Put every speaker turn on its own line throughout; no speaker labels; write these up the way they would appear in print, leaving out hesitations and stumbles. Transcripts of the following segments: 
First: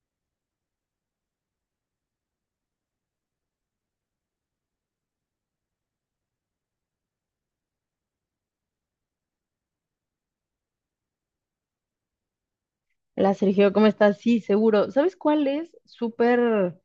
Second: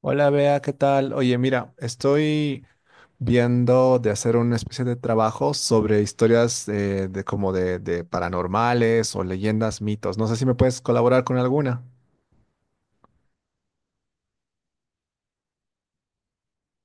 Hola, Bea, ¿qué tal? Oye, mira, estoy viendo de hacer una especie de trabajo sobre historias de paranormales o leyendas, mitos. No sé si me puedes colaborar con alguna.
La Sergio, ¿cómo estás? Sí, seguro. ¿Sabes cuál es? Súper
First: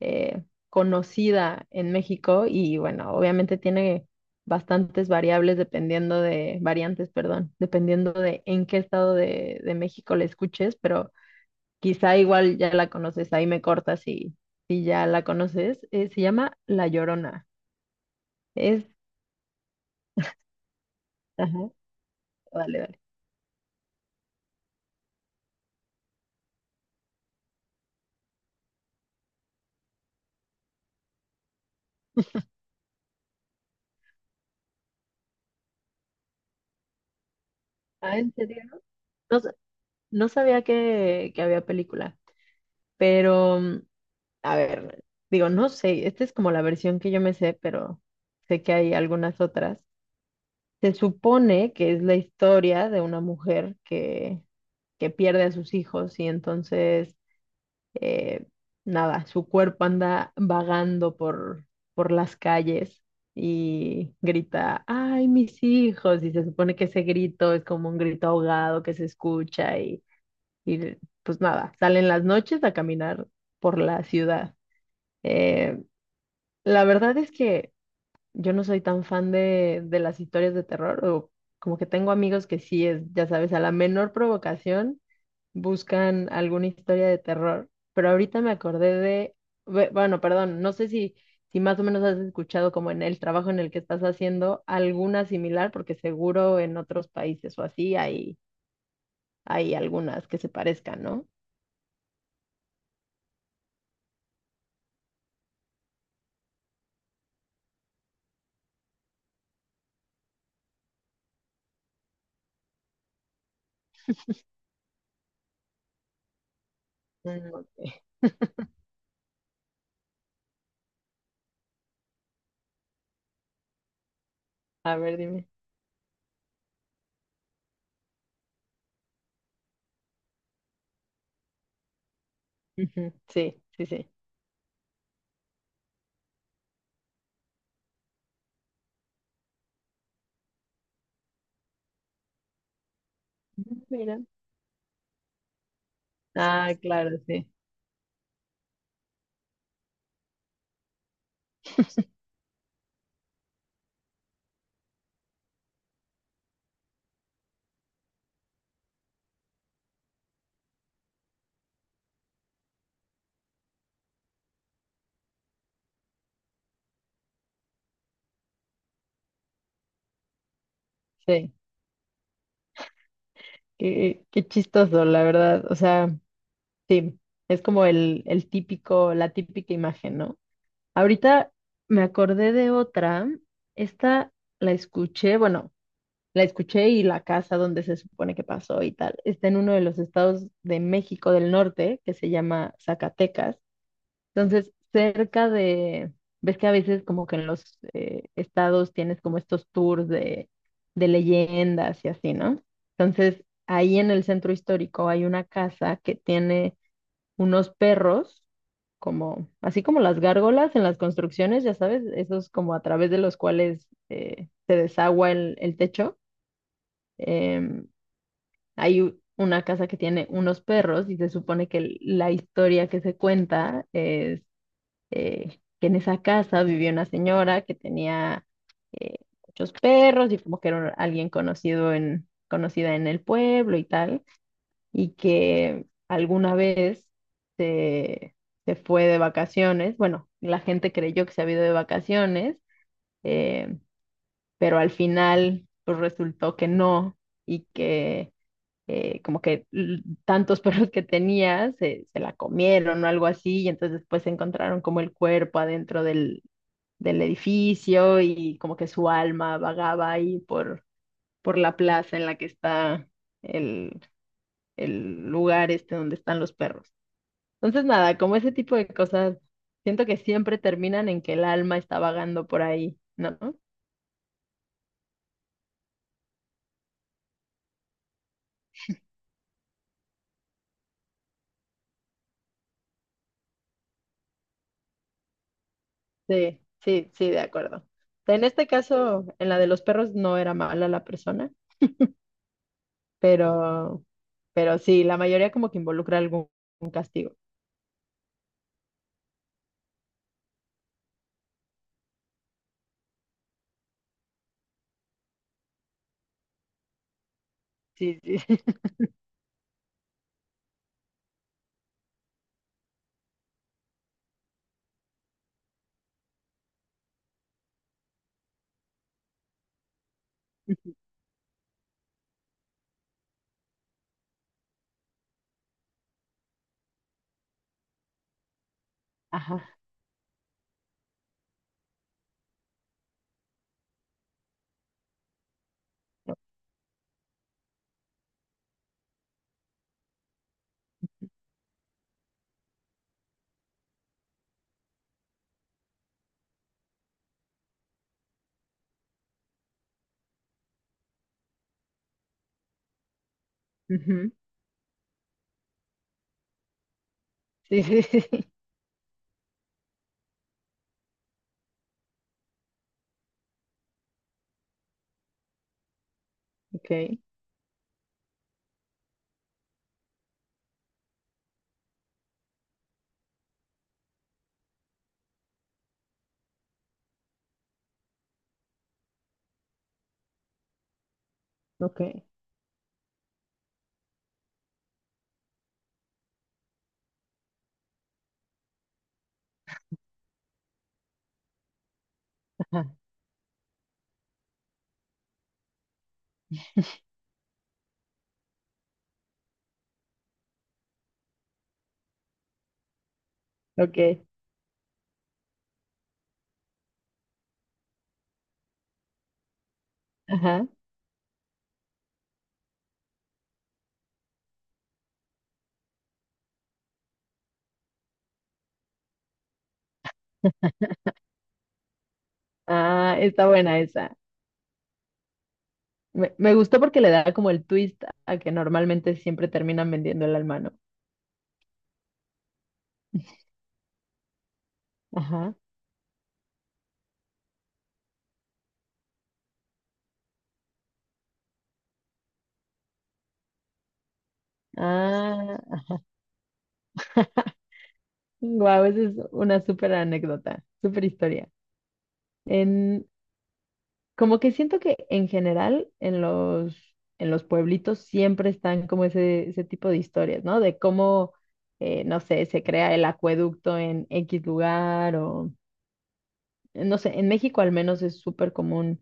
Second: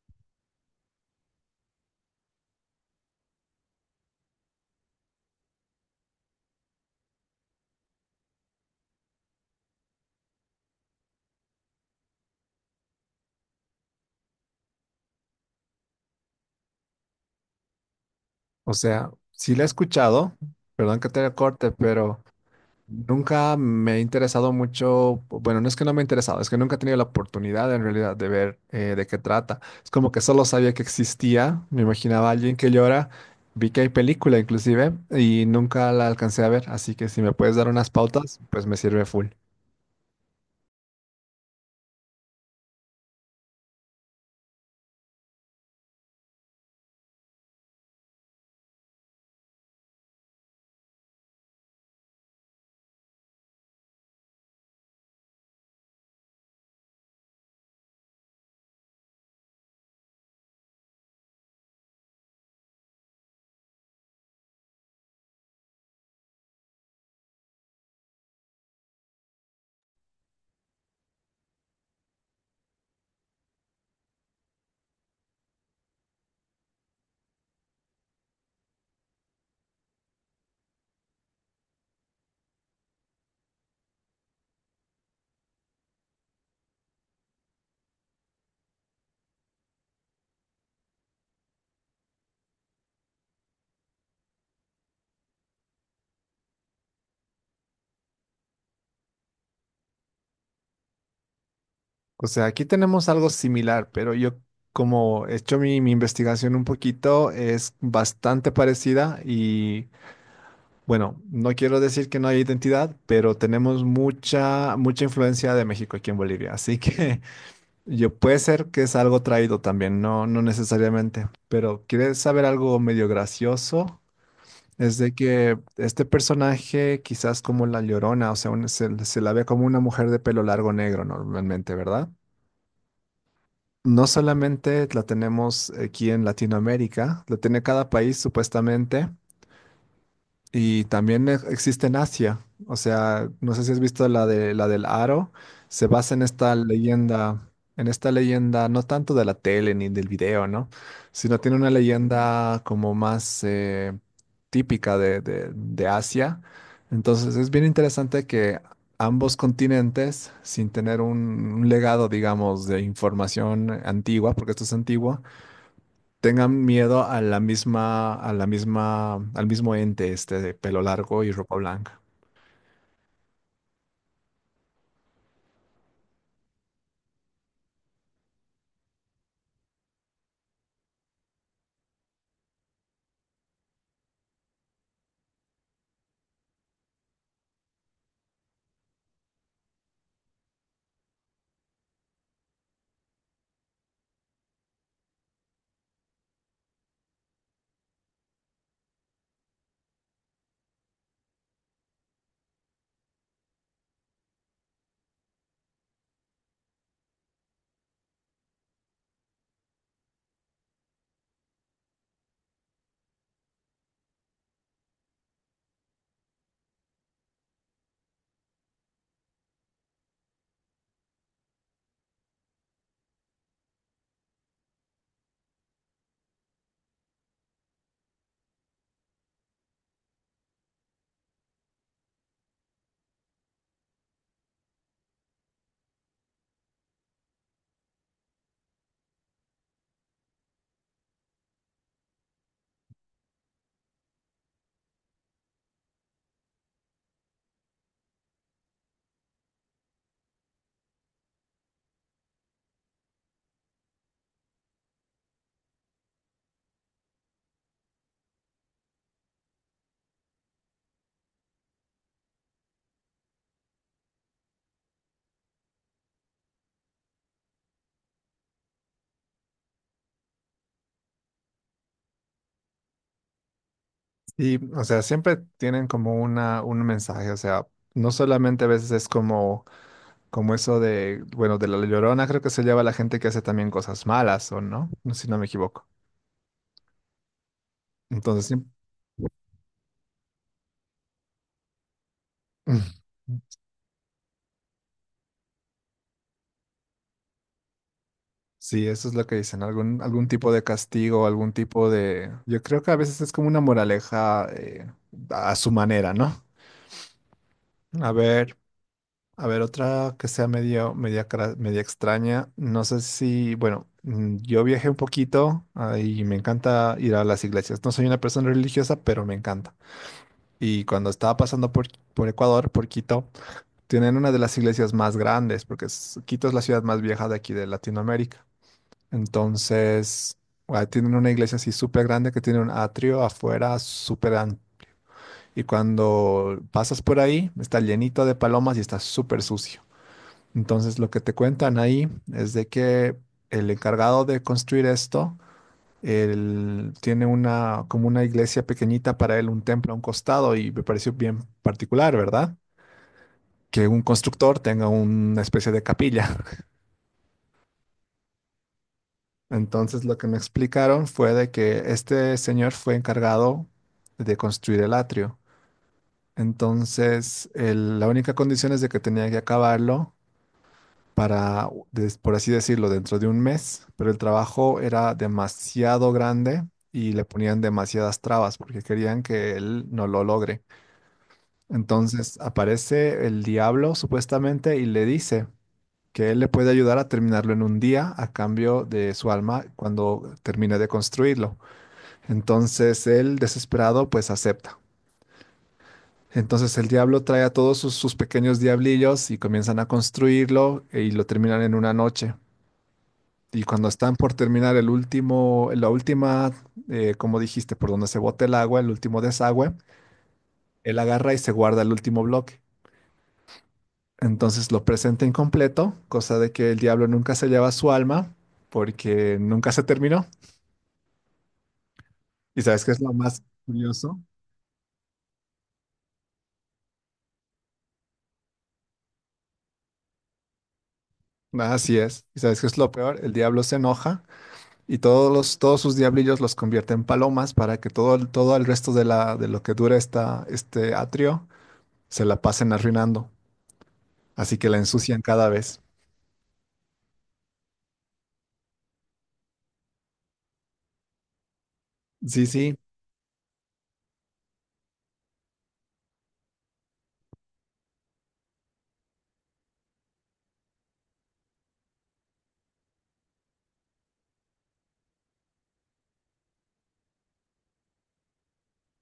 eh, conocida en México y bueno, obviamente tiene bastantes variables variantes, perdón, dependiendo de en qué estado de México la escuches, pero quizá igual ya la conoces, ahí me cortas si ya la conoces. Se llama La Llorona.
O
Es,
sea, sí la he escuchado, perdón que te corte,
ajá,
pero
dale, dale.
nunca me ha interesado mucho. Bueno, no es que no me ha interesado, es que nunca he tenido la oportunidad en realidad de ver de qué trata. Es como que solo sabía que existía, me imaginaba a alguien que llora, vi que hay película inclusive y nunca la alcancé a ver, así que si me puedes dar unas
Ah, ¿en
pautas,
serio?
pues me sirve full.
No, no sabía que había película, pero... a ver, digo, no sé, esta es como la versión que yo me sé, pero sé que hay algunas otras. Se supone que es la historia de una que pierde a sus hijos y entonces, eh, nada, su cuerpo anda vagando por las calles y grita, ¡ay, mis hijos! Y se supone que ese grito es como un grito ahogado que se escucha y pues nada, salen las noches a caminar por la ciudad. Eh, La verdad es que yo no soy tan fan de las historias de terror, o como que tengo amigos que sí es, ya sabes, a la menor provocación buscan alguna historia de terror, pero ahorita me acordé de, bueno, perdón, no sé si más o menos has escuchado como en el trabajo en el que estás haciendo alguna similar, porque seguro en otros países o así hay, hay algunas que se parezcan, ¿no?
O sea, aquí tenemos algo similar, pero yo como he hecho mi investigación un poquito, es bastante parecida. Y bueno, no quiero decir que no hay identidad, pero tenemos mucha, mucha influencia de México aquí en Bolivia. Así que
Mm, ok.
yo puede ser que es algo traído también, no, no necesariamente. Pero ¿quieres saber algo medio gracioso?
A
Es de
ver, dime.
que este personaje, quizás como la Llorona, o sea, se la ve como una mujer de pelo largo negro normalmente, ¿verdad?
Ujú, sí, sí,
No
sí.
solamente la tenemos aquí en Latinoamérica, la tiene cada país supuestamente. Y también existe en Asia. O sea, no sé si has visto
Mira.
la de la del aro. Se basa en esta
Ah, claro, sí,
leyenda, no tanto de la tele ni del video, ¿no? Sino tiene una leyenda como más típica de Asia. Entonces es bien interesante que ambos continentes, sin tener un legado, digamos, de información antigua, porque esto es antiguo, tengan miedo a a la misma, al mismo ente este de pelo largo y
sí.
ropa blanca.
Qué, qué chistoso, la verdad. O sea, sí, es como el típico, la típica imagen, ¿no? Ahorita me acordé de otra. Esta la escuché, bueno, la escuché y la casa donde se supone que pasó y tal. Está en uno de los estados de México del Norte, que se llama Zacatecas. Entonces, cerca de, ves que a veces como que en los estados tienes como estos tours de leyendas y así, ¿no? Entonces, ahí en el centro histórico hay una casa que tiene unos perros, como, así como las gárgolas en las construcciones, ya sabes, esos como a través de los cuales se desagua el techo. Em, Hay una casa que tiene unos perros y se supone que la historia que se cuenta es que en esa casa vivía una señora que tenía eh, muchos perros y como que era alguien conocida en el pueblo y tal, y que alguna vez se, se fue de vacaciones, bueno, la gente creyó que se había ido de vacaciones, eh, pero al final pues resultó que no y que... como que tantos perros que tenía se, se la comieron o algo así, y entonces después encontraron como el cuerpo adentro del edificio y como que su alma vagaba ahí por la plaza en la que está el, el lugar este donde están los perros. Entonces, nada, como ese tipo de cosas, siento que siempre terminan en que el alma está vagando por ahí, ¿no?
Y, o sea, siempre tienen como un mensaje. O sea, no solamente a veces es como eso de, bueno, de la Llorona creo que se lleva a la gente que hace también cosas malas, ¿o no? No sé si no me equivoco.
Sí, sí, sí, de acuerdo. En
Entonces, sí,
este caso, en la de los perros no era mala la persona, pero, pero sí, la mayoría como que involucra algún algún castigo.
sí, eso es lo que dicen, algún tipo de castigo, algún tipo de, yo creo que a veces es como una moraleja a su manera, ¿no? A
Sí, sí.
ver. A ver, otra que sea media extraña. No sé si, bueno, mm, yo viajé un poquito ah, y me encanta ir a las iglesias. No soy una persona religiosa, pero me encanta. Y cuando estaba pasando por Ecuador, por Quito, tienen una de las iglesias más grandes, porque Quito es la ciudad más vieja de aquí de Latinoamérica.
Ajá.
Entonces, ah, tienen una iglesia así súper grande que tiene un atrio afuera súper amplio. Y cuando pasas por ahí, está llenito de palomas y está súper sucio. Entonces lo que te cuentan ahí es de que el encargado de construir esto, él tiene una como una iglesia pequeñita para él, un templo a un costado y me pareció bien particular, ¿verdad? Que un
Ujú.
constructor tenga una especie de capilla.
Sí, sí, sí.
Entonces lo que me explicaron fue de que este señor fue encargado de construir el atrio.
Ok.
Entonces la única condición es de que tenía que acabarlo para, por así decirlo, dentro de un mes, pero el trabajo era demasiado grande y le ponían demasiadas trabas porque querían que él no lo logre.
Ok,
Entonces aparece el diablo supuestamente y le dice que él le puede ayudar a terminarlo en un día a cambio de su alma cuando termine de construirlo.
ajá,
Entonces él, desesperado, pues acepta. Entonces el diablo trae a todos sus pequeños diablillos y comienzan a construirlo y lo terminan en una noche. Y cuando
ok,
están por terminar la última, como dijiste, por donde se bota el agua, el último desagüe,
ajá.
él agarra y se guarda el último bloque. Entonces lo presenta incompleto, cosa de que el diablo nunca se lleva su alma porque nunca se terminó. ¿Y sabes qué es lo
Ah,
más
está buena esa.
curioso?
Me gustó porque le da como el twist a que normalmente siempre terminan vendiendo el alma, ¿no?
Así es. ¿Y sabes qué es lo peor? El diablo se enoja y
Ajá.
todos sus diablillos los convierte en palomas para que todo el resto de de lo que dura este atrio se la pasen arruinando. Así que la ensucian cada vez.
Ah, wow, esa es una súper anécdota, súper historia.
Sí, sí,
En, como que siento que en general en los pueblitos siempre están como ese tipo de historias, ¿no? De cómo, no sé, se crea el acueducto en X lugar o, no sé, en México al menos es súper común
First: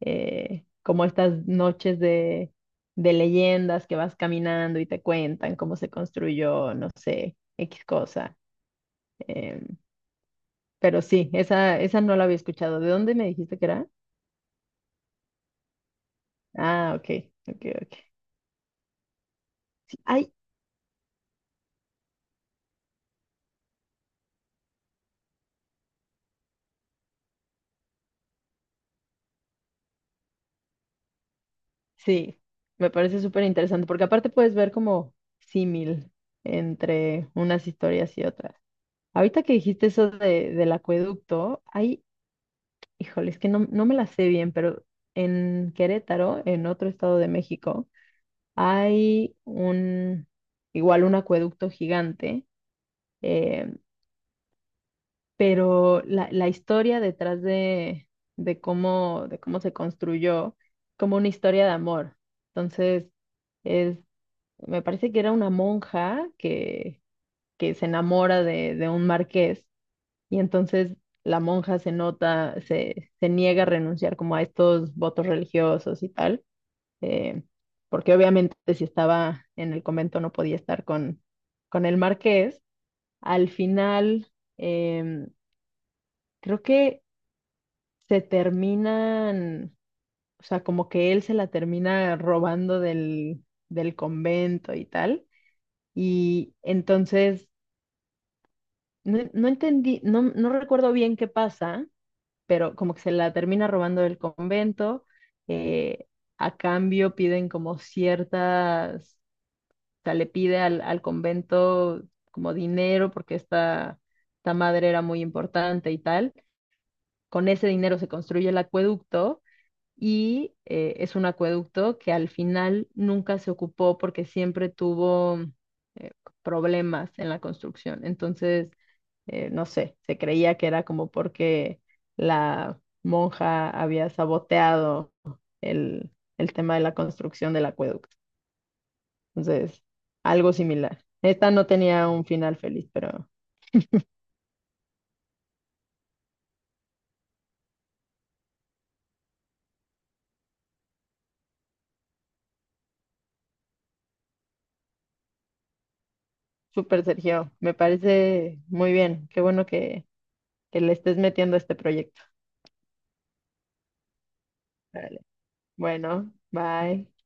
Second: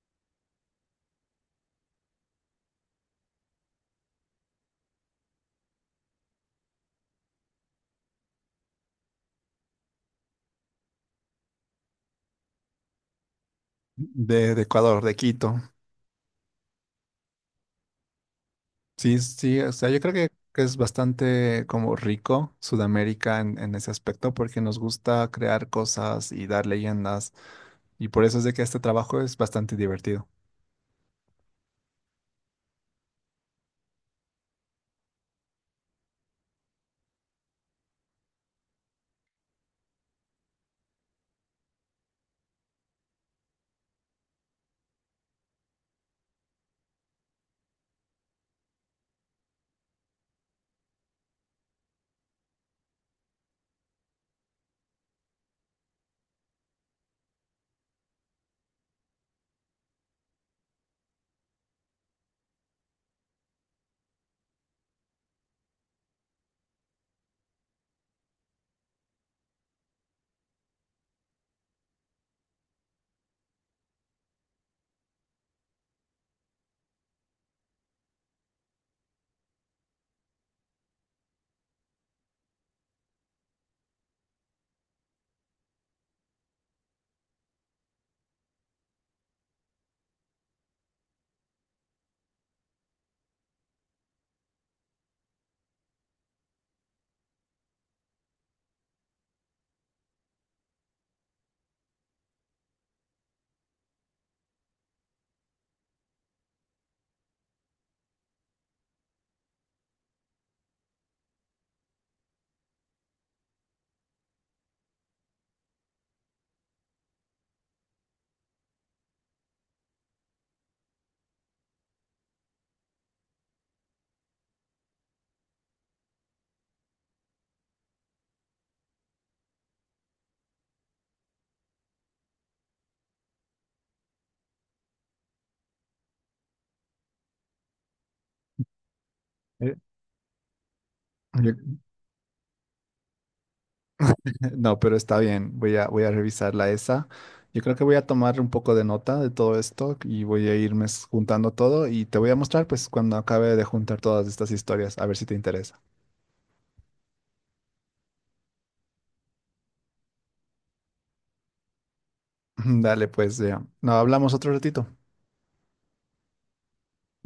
como estas noches de leyendas que vas caminando y te cuentan cómo se construyó, no sé, X cosa. Em, pero sí, esa no la había escuchado. ¿De dónde me dijiste que era?
de Ecuador, de Quito.
Ah, ok, ok, ok.
Sí, sí, o sea,
Sí,
yo creo
ay,
que es bastante como rico Sudamérica en ese aspecto porque nos gusta crear cosas y dar leyendas y por eso es de que este trabajo es bastante divertido.
sí, me parece súper interesante porque aparte puedes ver como símil entre unas historias y otras. Ahorita que dijiste eso de, del acueducto, ay, híjole, es que no, no me la sé bien, pero en Querétaro, en otro estado de México, hay un, igual un acueducto gigante, eh, pero la historia detrás de cómo se construyó, como una historia de amor. Entonces, es, me parece que era una que se enamora de un marqués y entonces la monja se nota, se niega a renunciar como a estos votos religiosos y tal eh, porque obviamente si estaba en el convento no podía estar con el marqués. Al final, em, creo que se terminan, o sea, como que él se la termina robando del convento y tal. Y entonces, no, no entendí, no, no recuerdo bien qué pasa, pero como que se la termina robando del convento. eh, a cambio piden como ciertas o sea, le pide al convento como dinero porque esta madre era muy importante y tal. Con ese dinero se construye el acueducto y es un acueducto que al final nunca se ocupó porque siempre tuvo eh, problemas en la construcción. Entonces, no sé, se creía que era como porque la monja había saboteado el, el tema de la construcción del acueducto.
Eh,
Entonces, algo similar. Esta
Yo,
no tenía un final feliz, pero
no, pero está bien. Voy a, voy a revisarla esa. Yo creo que voy a tomar un poco de nota de todo esto y voy a irme juntando todo y te voy a mostrar pues cuando acabe de juntar todas estas historias, a ver si te interesa.
súper Sergio, me parece muy bien. Qué bueno que le estés metiendo a este proyecto.
Dale, pues ya. No, hablamos otro ratito.
Vale. Bueno, bye.